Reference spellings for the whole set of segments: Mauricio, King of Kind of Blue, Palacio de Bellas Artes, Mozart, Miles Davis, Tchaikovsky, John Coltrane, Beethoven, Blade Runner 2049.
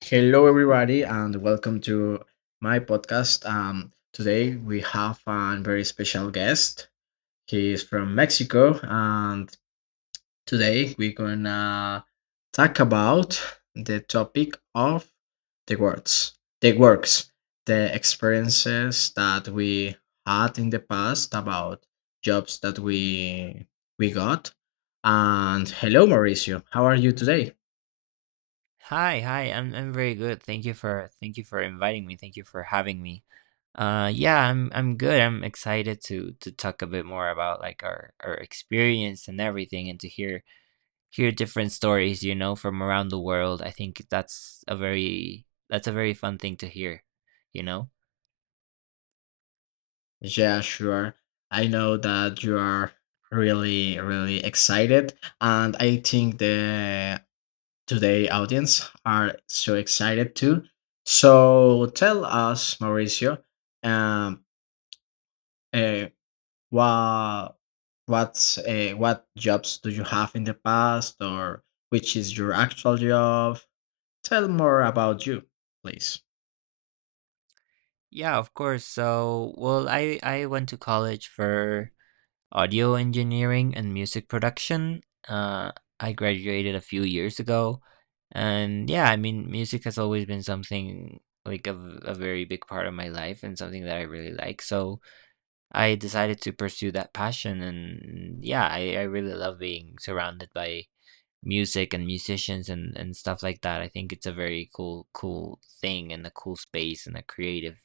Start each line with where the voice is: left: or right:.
left: Hello, everybody, and welcome to my podcast. Today we have a very special guest. He is from Mexico, and today we're gonna talk about the topic of the words, the works, the experiences that we had in the past about jobs that we got. And hello, Mauricio, how are you today?
right: Hi, hi. I'm very good. Thank you for inviting me. Thank you for having me. Yeah, I'm good. I'm excited to talk a bit more about like our experience and everything and to hear different stories, you know, from around the world. I think that's a very fun thing to hear, you know?
left: Yeah, sure. I know that you are really, really excited, and I think the today audience are so excited too. So tell us, Mauricio, um, uh, what what's what jobs do you have in the past, or which is your actual job? Tell more about you, please.
right: Yeah, of course. So, well, I went to college for audio engineering and music production. Uh, I graduated a few years ago, and yeah, I mean, music has always been something like a very big part of my life and something that I really like. So I decided to pursue that passion, and yeah, I really love being surrounded by music and musicians and stuff like that. I think it's a very cool thing and a cool space and a creative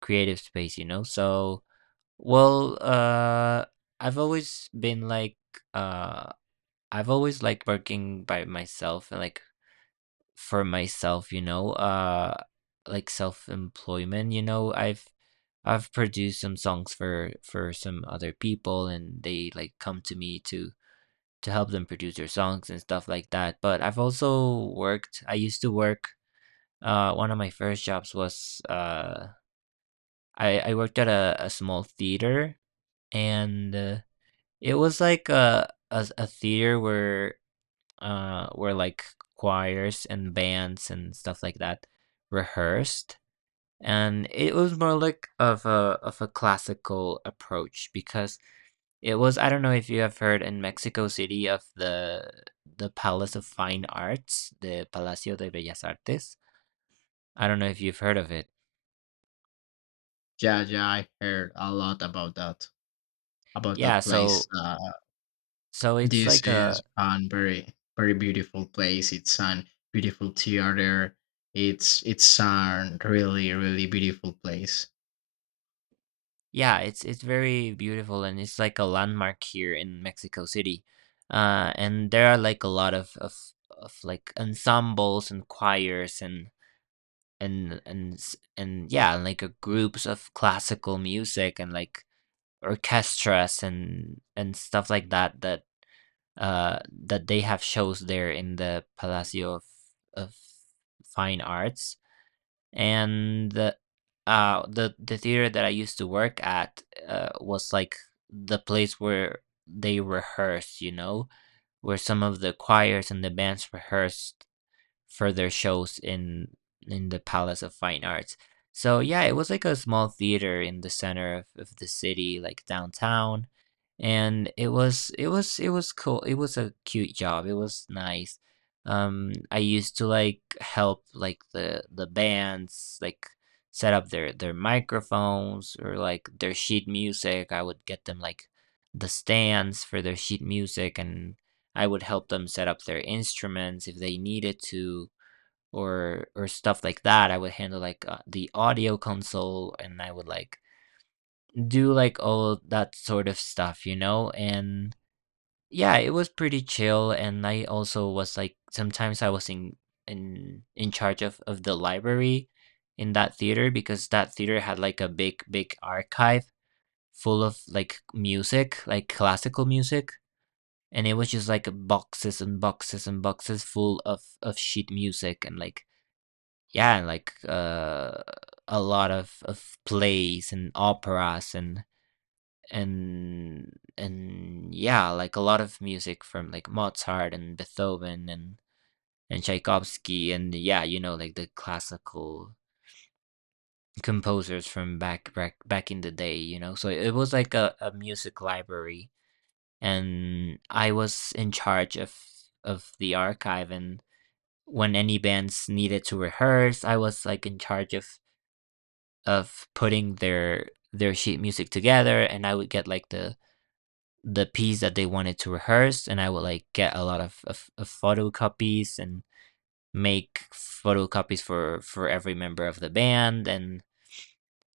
right: creative space, you know. So well, I've always been like, uh, I've always liked working by myself and like for myself, you know, like self-employment, you know, I've produced some songs for some other people and they like come to me to help them produce their songs and stuff like that. But I've also worked, I used to work, one of my first jobs was, I worked at a small theater and it was like a theater where where like choirs and bands and stuff like that rehearsed, and it was more like of a classical approach because it was, I don't know if you have heard in Mexico City of the Palace of Fine Arts, the Palacio de Bellas Artes. I don't know if you've heard of it.
left: Yeah, yeah, I heard a lot about
right: Yeah,
left: that place.
right: so so it's
left: This
right: like a...
left: is a very very beautiful place. It's an beautiful theater. It's a really really beautiful place.
right: Yeah, it's very beautiful and it's like a landmark here in Mexico City. And there are like a lot of like ensembles and choirs and yeah, and like groups of classical music and like orchestras and stuff like that that that they have shows there in the Palacio of Fine Arts and the the theater that I used to work at was like the place where they rehearse, you know, where some of the choirs and the bands rehearsed further shows in the Palace of Fine Arts. So yeah, it was like a small theater in the center of the city, like downtown. And it was it was cool. It was a cute job. It was nice. I used to like help like the bands like set up their microphones or like their sheet music. I would get them like the stands for their sheet music and I would help them set up their instruments if they needed to, or stuff like that. I would handle like the audio console and I would like do like all that sort of stuff, you know? And yeah, it was pretty chill and I also was like sometimes I was in charge of the library in that theater because that theater had like a big archive full of like music, like classical music. And it was just like boxes and boxes and boxes full of sheet music and like yeah, and like a lot of plays and operas and yeah, like a lot of music from like Mozart and Beethoven and Tchaikovsky and yeah, you know, like the classical composers from back in the day, you know. So it was like a music library, and I was in charge of the archive and when any bands needed to rehearse, I was like in charge of putting their sheet music together and I would get like the piece that they wanted to rehearse and I would like get a lot of photocopies and make photocopies for every member of the band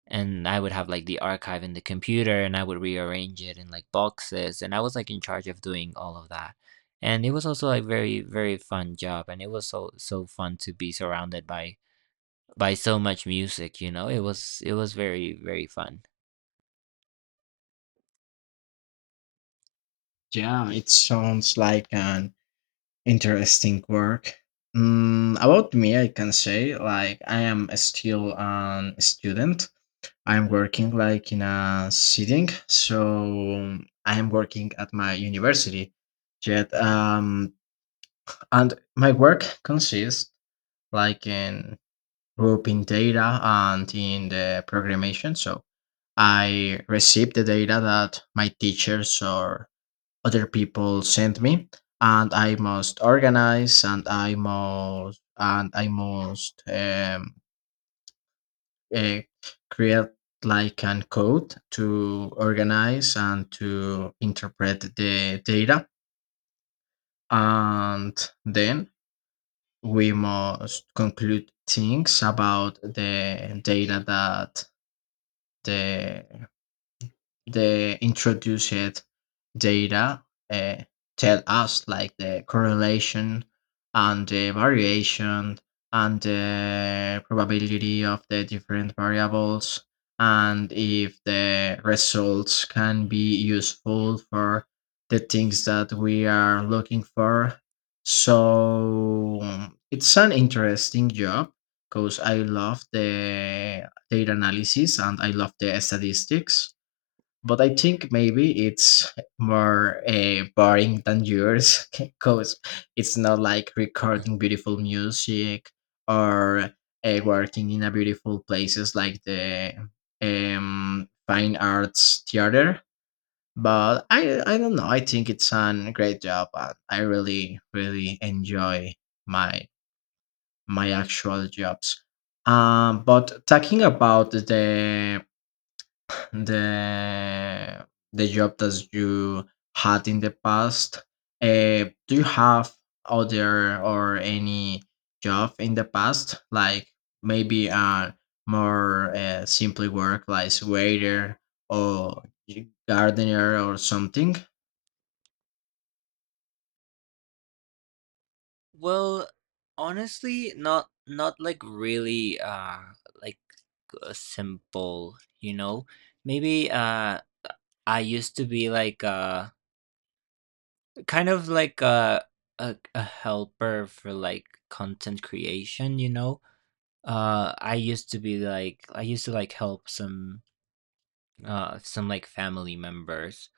right: and I would have like the archive in the computer and I would rearrange it in like boxes and I was like in charge of doing all of that. And it was also like very fun job and it was so fun to be surrounded by so much music, you know. It was very fun.
left: Yeah, it sounds like an interesting work. Mm, about me, I can say like I am still an student. I'm working like in a sitting, so I'm working at my university. Yet, and my work consists like in group in data and in the programmation. So I received the data that my teachers or other people sent me, and I must organize and I must uh, create like an code to organize and to interpret the data, and then we must conclude things about the data that the the introduced data uh, tell us like the correlation and the variation and the probability of the different variables and if the results can be useful for the things that we are looking for. So it's an interesting job because I love the data analysis and I love the statistics, but I think maybe it's more boring than yours because it's not like recording beautiful music or working in a beautiful places like the fine arts theater. But I don't know. I think it's a great job, and I really really enjoy my my actual jobs. But talking about the the job that you had in the past. Do you have other or any job in the past, like maybe a more simply work, like waiter or gardener or something?
right: Well, honestly, not like really like simple, you know. Maybe I used to be like kind of like a helper for like content creation, you know. I used to be like I used to like help some like family members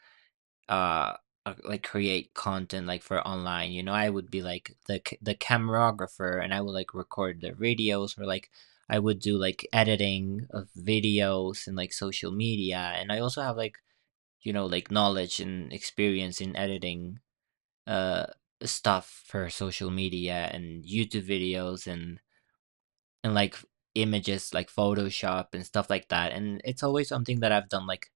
right: uh like create content like for online, you know. I would be like the the camerographer and I would like record their videos, or like I would do like editing of videos and like social media, and I also have like, you know, like knowledge and experience in editing uh stuff for social media and YouTube videos and like images, like Photoshop and stuff like that, and it's always something that I've done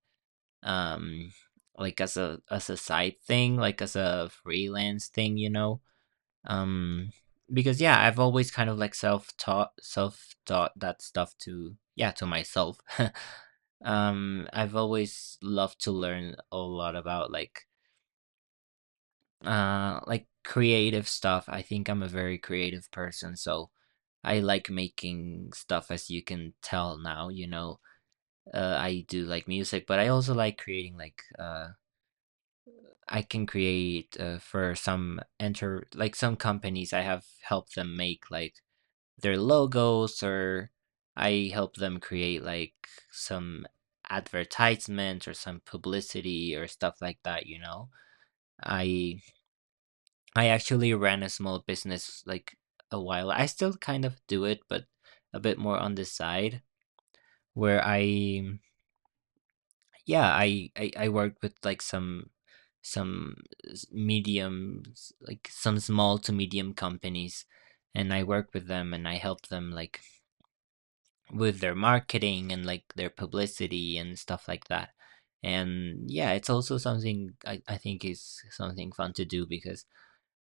right: um like as a side thing, like as a freelance thing, you know. um because yeah, I've always kind of like self taught that stuff to, yeah, to myself I've always loved to learn a lot about like creative stuff. I think I'm a very creative person, so I like making stuff, as you can tell now, you know. I do like music, but I also like creating like I can create for some enter like some companies. I have helped them make like their logos, or I help them create like some advertisement or some publicity or stuff like that, you know. I I actually ran a small business like a while. I still kind of do it, but a bit more on the side where I yeah, I worked with like some like some small to medium companies and I work with them and I help them like with their marketing and like their publicity and stuff like that. And yeah, it's also something I think is something fun to do because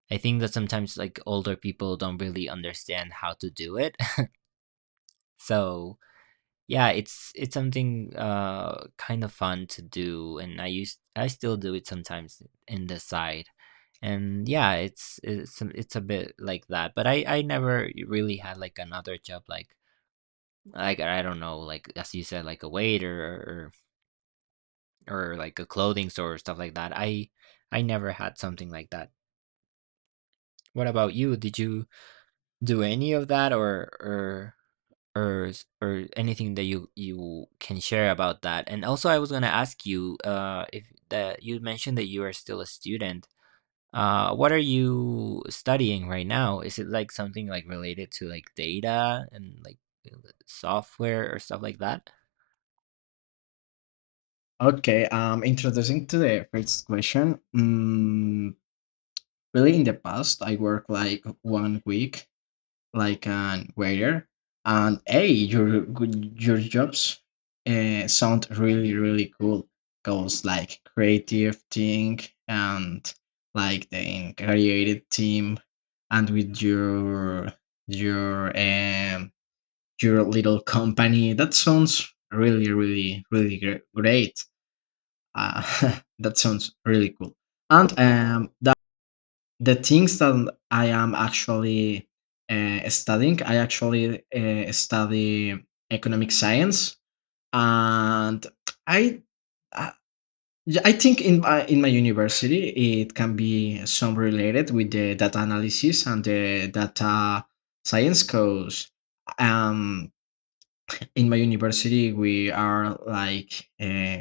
right: I think that sometimes like older people don't really understand how to do it. So yeah, it's something kind of fun to do, and I still do it sometimes in the side, and yeah, it's a bit like that. But I never really had like another job like I don't know, like as you said, like a waiter or like a clothing store or stuff like that. I never had something like that. What about you? Did you do any of that or or anything that you can share about that. And also, I was gonna ask you, if that you mentioned that you are still a student. What are you studying right now? Is it like something like related to like data and like uh, software or stuff like that?
left: Okay, introducing to the first question. Mm, really, in the past, I worked like 1 week like an waiter, and hey your good your jobs sound really really cool. Cause like creative thing and like the creative team and with your your little company, that sounds really great. That sounds really cool. And the things that I am actually studying, I actually study economic science, and I, I, I think in my university it can be some related with the data analysis and the data science course. Um, in my university we are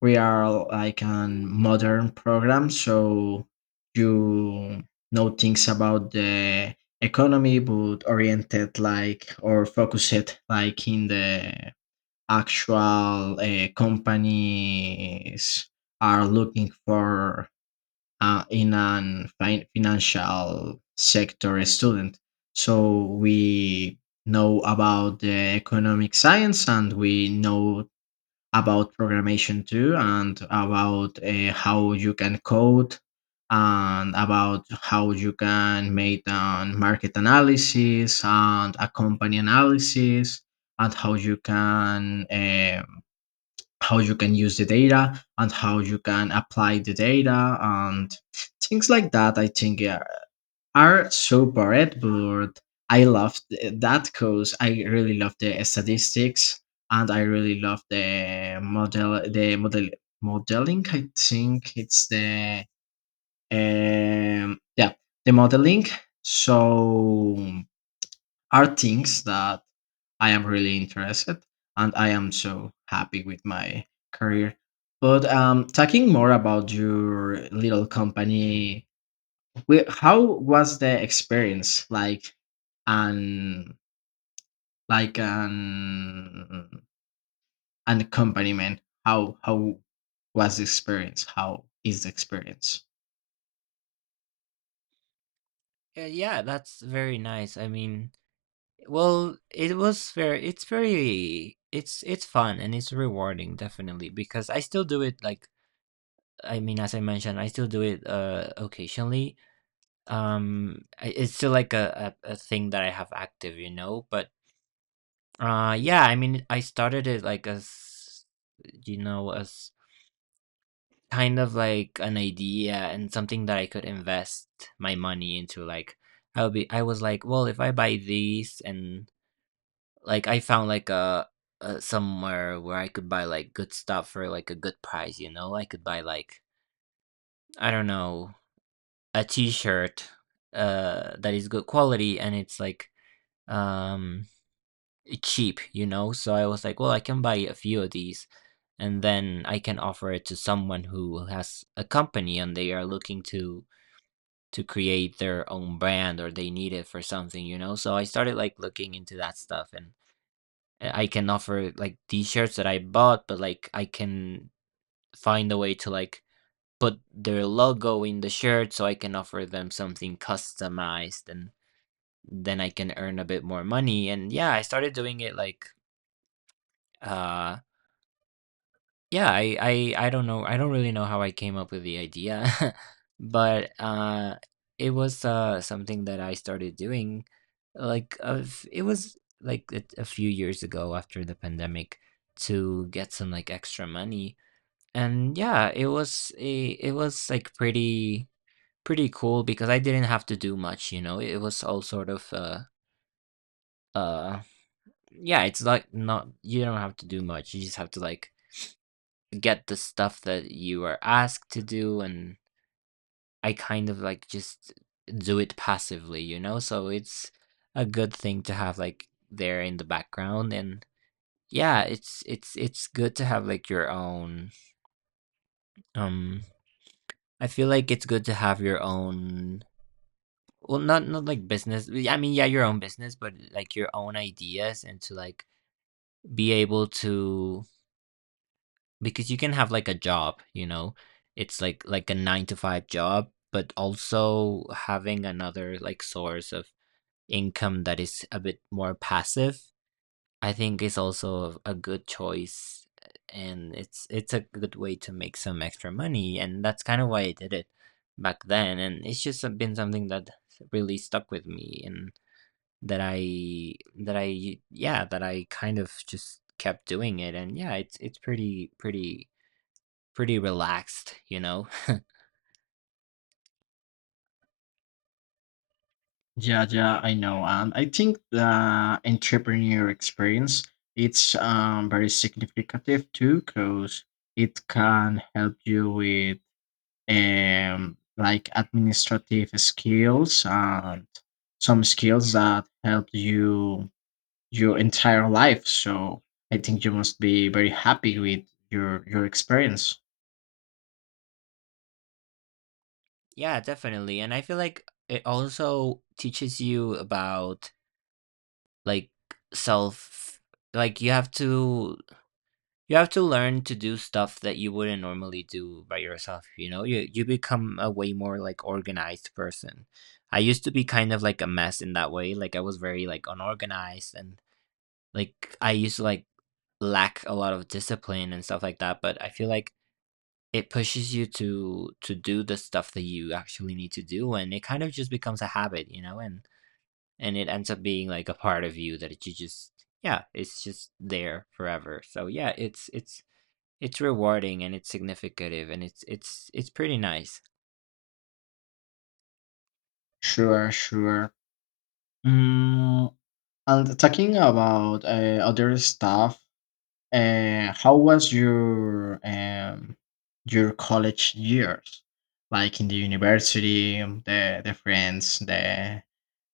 left: we are like an modern program, so you know things about the economy but oriented like or focused like in the actual companies are looking for in an financial sector student. So we know about the economic science and we know about programmation too and about how you can code and about how you can make an market analysis and a company analysis and how you can use the data and how you can apply the data and things like that, I think yeah, are so bad, but I loved that because I really love the statistics and I really love the model modeling. I think it's the um yeah the modeling. So are things that I am really interested and I am so happy with my career. But talking more about your little company. Wait, how was the experience like an like an an accompaniment? How was the experience? How is the experience?
right: Yeah, that's very nice. I mean, well, it's very, it's fun and it's rewarding definitely because I still do it like, I mean, as I mentioned, I still do it occasionally. It's still like a thing that I have active, you know, but yeah, I mean, I started it like as, you know, as kind of like an idea and something that I could invest my money into, like, I will be I was like, well, if I buy these, and like I found like a somewhere where I could buy like good stuff for like a good price, you know, I could buy like, I don't know, a t-shirt that is good quality and it's like um cheap, you know? So I was like, well, I can buy a few of these and then I can offer it to someone who has a company and they are looking to create their own brand or they need it for something, you know? So I started like looking into that stuff and, eh, I can offer like t-shirts that I bought, but like I can find a way to like put their logo in the shirt so I can offer them something customized and then I can earn a bit more money. And yeah, I started doing it like uh yeah, I don't know. I don't really know how I came up with the idea, but it was something that I started doing like of it was like a few years ago after the pandemic to get some like extra money. And yeah, it was like pretty cool because I didn't have to do much. It was all sort of uh yeah, it's like not you don't have to do much. You just have to like get the stuff that you are asked to do, and I kind of like just do it passively? So it's a good thing to have like there in the background. And yeah, it's good to have like your own um I feel like it's good to have your own, well, not like business. I mean, yeah, your own business, but like your own ideas, and to like be able to, because you can have like a job, it's like a 9 to 5 job, but also having another like source of income that is a bit more passive, I think, is also a good choice. And it's a good way to make some extra money, and that's kind of why I did it back then. And it's just been something that really stuck with me, and that i that I yeah, that I kind of just kept doing it. And yeah, it's pretty relaxed, you know?
left: Yeah, yeah, I know. And I think the entrepreneur experience, it's very significant too because it can help you with like administrative skills and some skills that help you your entire life. So I think you must be very happy with your experience.
right: Yeah, definitely. And I feel like it also teaches you about, like, self, like you have to, you have to learn to do stuff that you wouldn't normally do by yourself, you know? You become a way more like organized person. I used to be kind of like a mess in that way. Like, I was very like unorganized, and like I used to like lack a lot of discipline and stuff like that, but I feel like it pushes you to do the stuff that you actually need to do, and it kind of just becomes a habit, you know, and it ends up being like a part of you that you just, yeah, it's just there forever. So yeah, it's rewarding, and it's significative, and it's pretty nice.
left: Sure, sure. Mm, and talking about other stuff, how was your college years? Like in the university, the friends,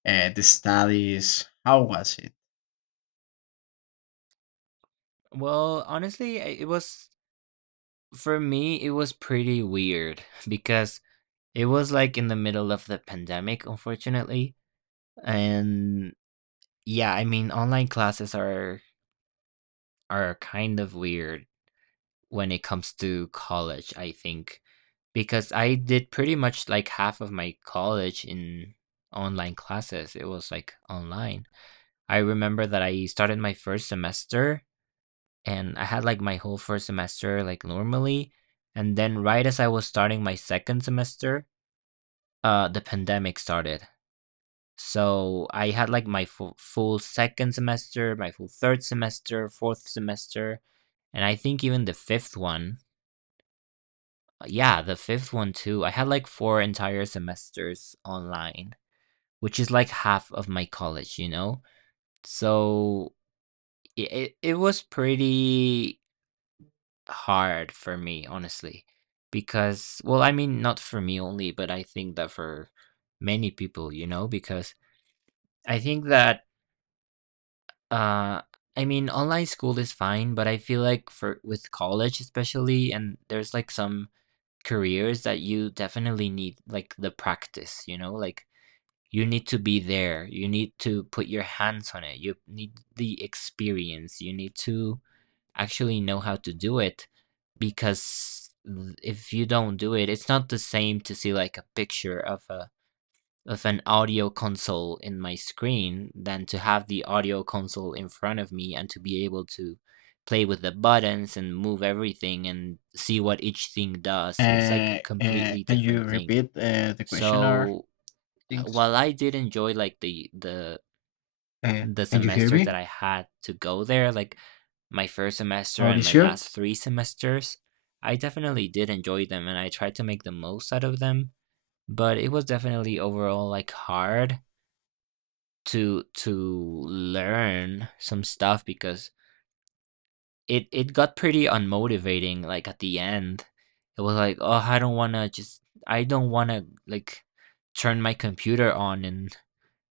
left: the studies. How was it?
right: Well, honestly, it was, for me, it was pretty weird because it was like in the middle of the pandemic, unfortunately, and yeah, I mean, online classes are kind of weird when it comes to college, I think, because I did pretty much like half of my college in online classes. It was like online. I remember that I started my first semester, and I had like my whole first semester like normally. And then, right as I was starting my second semester, the pandemic started. So I had like my full, full second semester, my full third semester, fourth semester, and I think even the fifth one. Yeah, the fifth one too. I had like four entire semesters online, which is like half of my college, you know? So it was pretty hard for me, honestly, because, well, I mean, not for me only, but I think that for many people, you know, because I think that, uh, I mean, online school is fine, but I feel like for with college especially, and there's like some careers that you definitely need like the practice, you know, like you need to be there, you need to put your hands on it, you need the experience, you need to actually know how to do it, because if you don't do it, it's not the same to see like a picture of a of an audio console in my screen than to have the audio console in front of me and to be able to play with the buttons and move everything and see what each thing does. It's like a completely
left: Can you
right: different thing.
left: repeat the question or
right: So
left: things?
right: while I did enjoy like the
left: Can you hear
right: semesters that
left: me?
right: I had to go there, like my first semester and my
left: Mauricio?
right: last three semesters, I definitely did enjoy them and I tried to make the most out of them. But it was definitely overall like hard to learn some stuff, because it got pretty unmotivating like at the end. It was like, oh, I don't want to just, I don't want to like turn my computer on and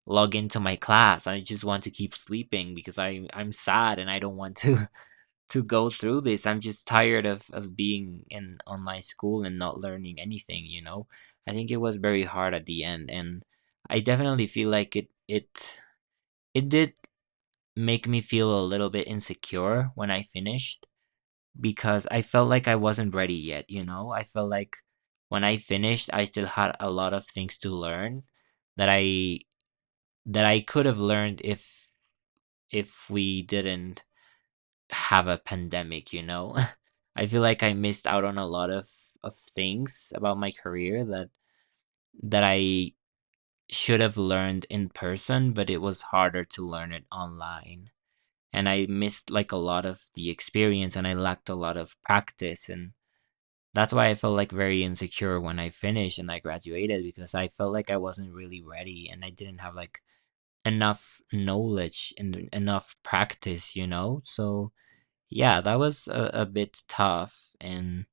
right: log into my class. I just want to keep sleeping because I'm sad, and I don't want to to go through this. I'm just tired of being in online school and not learning anything, you know. I think it was very hard at the end, and I definitely feel like it did make me feel a little bit insecure when I finished, because I felt like I wasn't ready yet, you know. I felt like, when I finished, I still had a lot of things to learn that I, that i could have learned if we didn't have a pandemic, you know? I feel like I missed out on a lot of things about my career that, that i should have learned in person, but it was harder to learn it online. And I missed like a lot of the experience, and I lacked a lot of practice, and that's why I felt like very insecure when I finished and I graduated, because I felt like I wasn't really ready and I didn't have like enough knowledge and enough practice, you know? So yeah, that was a bit tough, and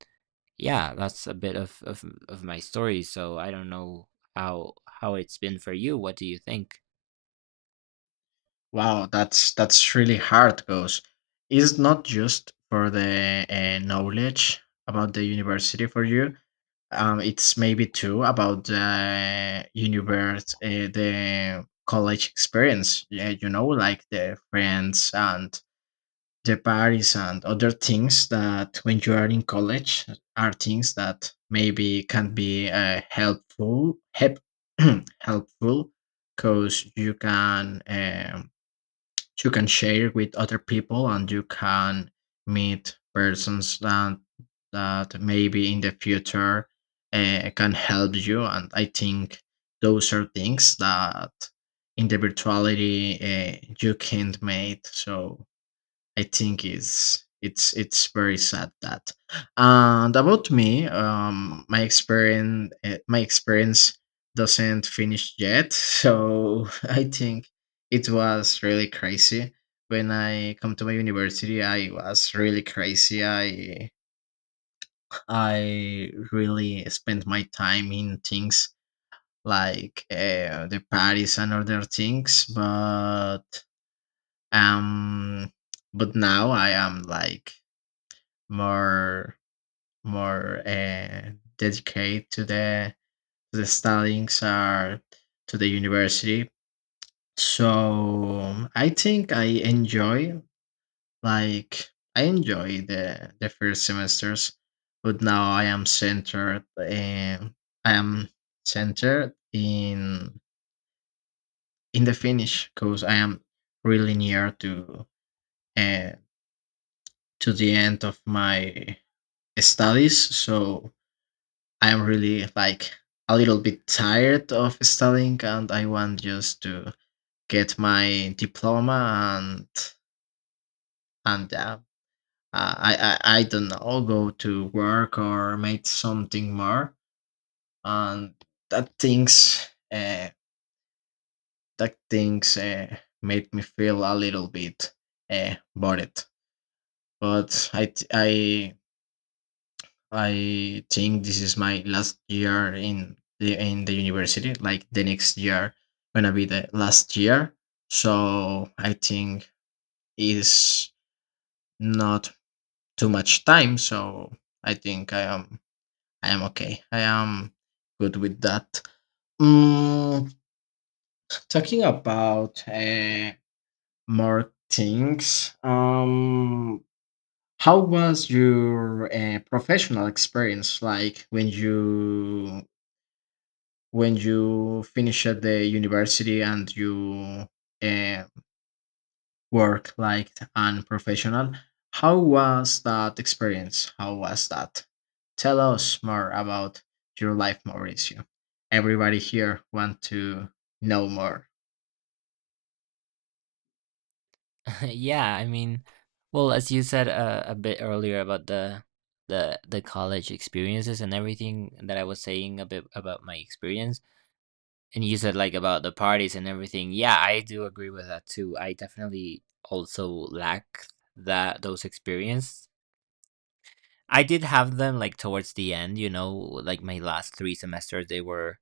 right: yeah, that's a bit of my story. So I don't know how it's been for you. What do you think?
left: Wow, that's really hard because it's not just for the knowledge about the university for you. It's maybe too about the universe, the college experience. Yeah, you know, like the friends and the parties and other things that when you are in college are things that maybe can be helpful, because you can. You can share with other people and you can meet persons that that maybe in the future can help you. And I think those are things that in the virtuality you can't make, so I think it's very sad that. And about me, my experience doesn't finish yet, so I think it was really crazy. When I come to my university, I was really crazy. I really spent my time in things like the parties and other things, um, but now I am like more more dedicated to the studies or to the university. So I think I enjoy like I enjoy the first semesters, but now I am centered and I am centered in the finish because I am really near uh, to the end of my studies. So I'm really like a little bit tired of studying, and I want just to get my diploma and and uh, I don't know, go to work or make something more. And that things uh, that things made me feel a little bit bored, but I t- I think this is my last year in the university. Like the next year gonna be the last year. So I think is not too much time. So I think I am okay. I am good with that. Mm, talking about more things, how was your professional experience, like when you finish at the university and you uh, work like an professional? How was that experience? How was that? Tell us more about your life, Mauricio. Everybody here want to know more.
right: Yeah, I mean, well, as you said, a bit earlier, about the college experiences and everything that I was saying a bit about my experience, and you said like about the parties and everything. Yeah, I do agree with that too. I definitely also lack that, those experiences. I did have them like towards the end, you know, like my last three semesters, they were,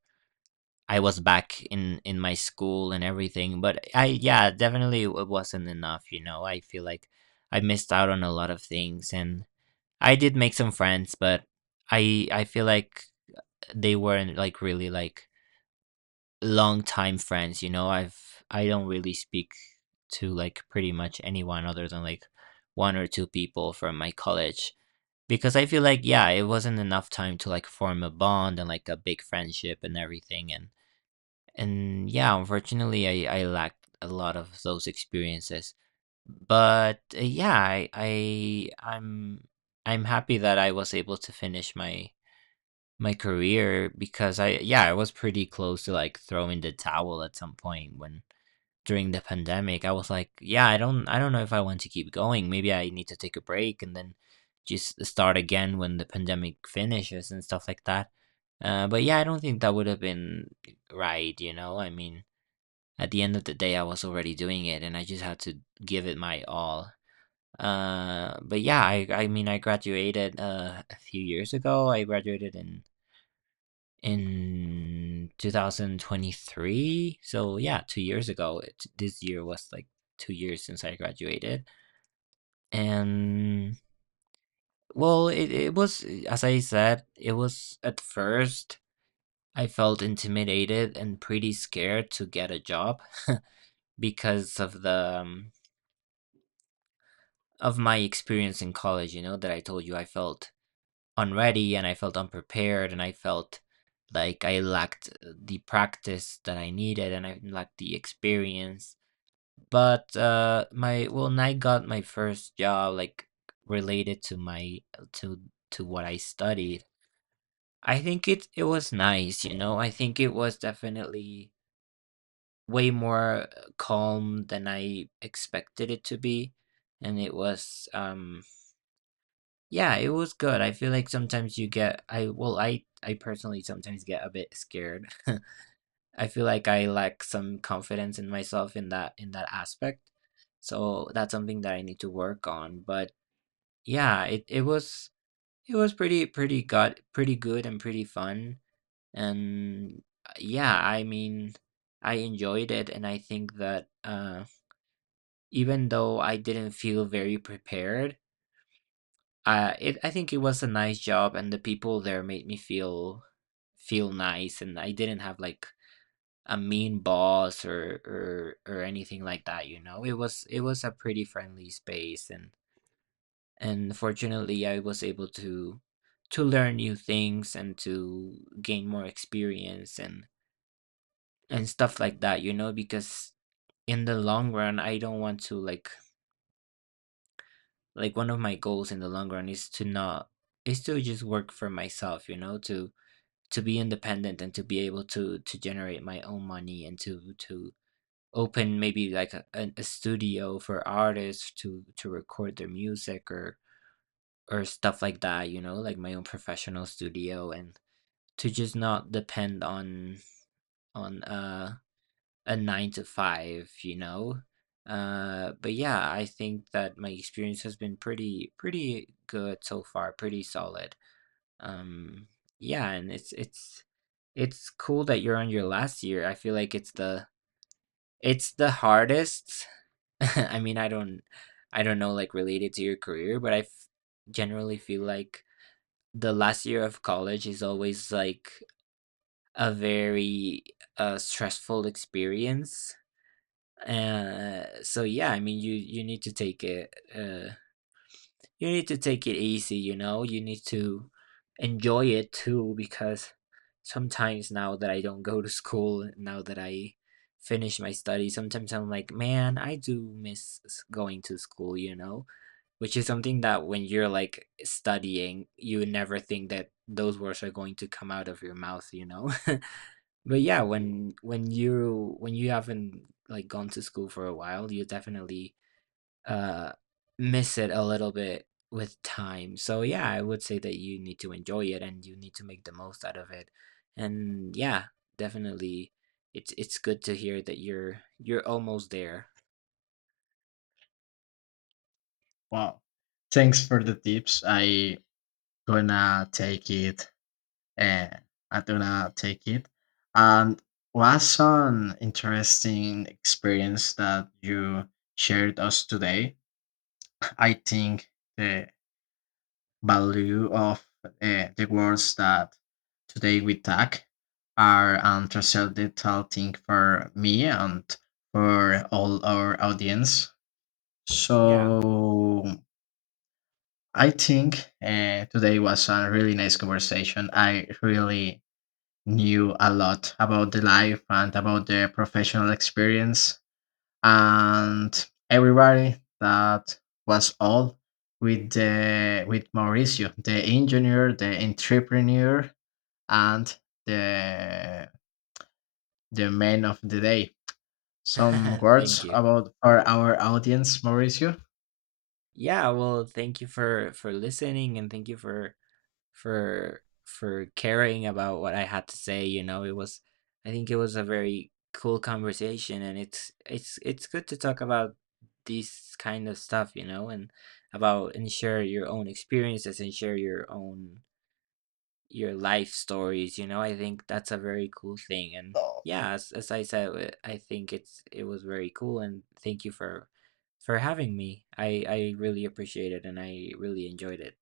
right: I was back in my school and everything, but I, yeah, definitely it wasn't enough, you know. I feel like I missed out on a lot of things, and I did make some friends, but I feel like they weren't like really like long time friends, you know. I've, I don't really speak to like pretty much anyone other than like one or two people from my college, because I feel like, yeah, it wasn't enough time to like form a bond and like a big friendship and everything. And yeah, unfortunately, I lacked a lot of those experiences. But yeah, I, I'm happy that I was able to finish my my career, because I, yeah, I was pretty close to like throwing the towel at some point, when during the pandemic I was like, yeah, I don't, I don't know if I want to keep going. Maybe I need to take a break and then just start again when the pandemic finishes and stuff like that. But yeah, I don't think that would have been right, you know. I mean, at the end of the day, I was already doing it, and I just had to give it my all. But yeah, I mean, I graduated a few years ago. I graduated in 2023. So yeah, 2 years ago. It, this year was like 2 years since I graduated, and well, it was, as I said, it was at first I felt intimidated and pretty scared to get a job because of the of my experience in college. You know that I told you I felt unready, and I felt unprepared, and I felt like I lacked the practice that I needed, and I lacked the experience. But, my, well, when I got my first job, like, related to my, to to what I studied, I think it it was nice, you know? I think it was definitely way more calm than I expected it to be, and it was, yeah, it was good. I feel like sometimes you get, I, well, I personally sometimes get a bit scared. I feel like I lack some confidence in myself in that, in that aspect. So that's something that I need to work on. But yeah, it was, it was pretty pretty good and pretty fun. And yeah, I mean, I enjoyed it, and I think that even though I didn't feel very prepared, it, I think it was a nice job, and the people there made me feel feel nice, and I didn't have like a mean boss or or anything like that, you know. It was, it was a pretty friendly space, and fortunately, I was able to learn new things, and to gain more experience, and stuff like that, you know, because in the long run I don't want to like one of my goals in the long run is to not, is to just work for myself, you know, to be independent, and to be able to generate my own money, and to open maybe like a studio for artists to record their music, or stuff like that, you know, like my own professional studio, and to just not depend on, a 9 to 5, you know? But yeah, I think that my experience has been pretty pretty good so far, pretty solid. Um, yeah, and it's cool that you're on your last year. I feel like it's the, it's the hardest. I mean, I don't, I don't know, like, related to your career, but I generally feel like the last year of college is always like a very stressful experience. So yeah, I mean, you need to take it, you need to take it easy, you know. You need to enjoy it too, because sometimes now that I don't go to school, now that I finish my studies, sometimes I'm like, man, I do miss going to school, you know, which is something that, when you're like studying, you would never think that those words are going to come out of your mouth, you know? But yeah, when you, when you haven't like gone to school for a while, you definitely uh miss it a little bit with time. So yeah, I would say that you need to enjoy it, and you need to make the most out of it. And yeah, definitely it's good to hear that you're almost there.
left: Wow, thanks for the tips. I gonna take it. Yeah, I'm gonna take it. And what's an interesting experience that you shared us today? I think the value of the words that today we talk are an transcendental thing for me and for all our audience.
right: Yeah.
left: So I think today was a really nice conversation. I really knew a lot about the life and about their professional experience and everybody that was all with the with Mauricio, the engineer, the entrepreneur, and the the man of the day. Some
right: Thank
left: words
right: you.
left: about for our audience, Mauricio.
right: Yeah, well, thank you for listening, and thank you for caring about what I had to say, you know. It was, I think it was a very cool conversation, and it's good to talk about these kind of stuff, you know, and about and share your own experiences, and share your own your life stories, you know. I think that's a very cool thing. And yeah, as I said, I think it's, it was very cool, and thank you for having me. I really appreciate it, and I really enjoyed it.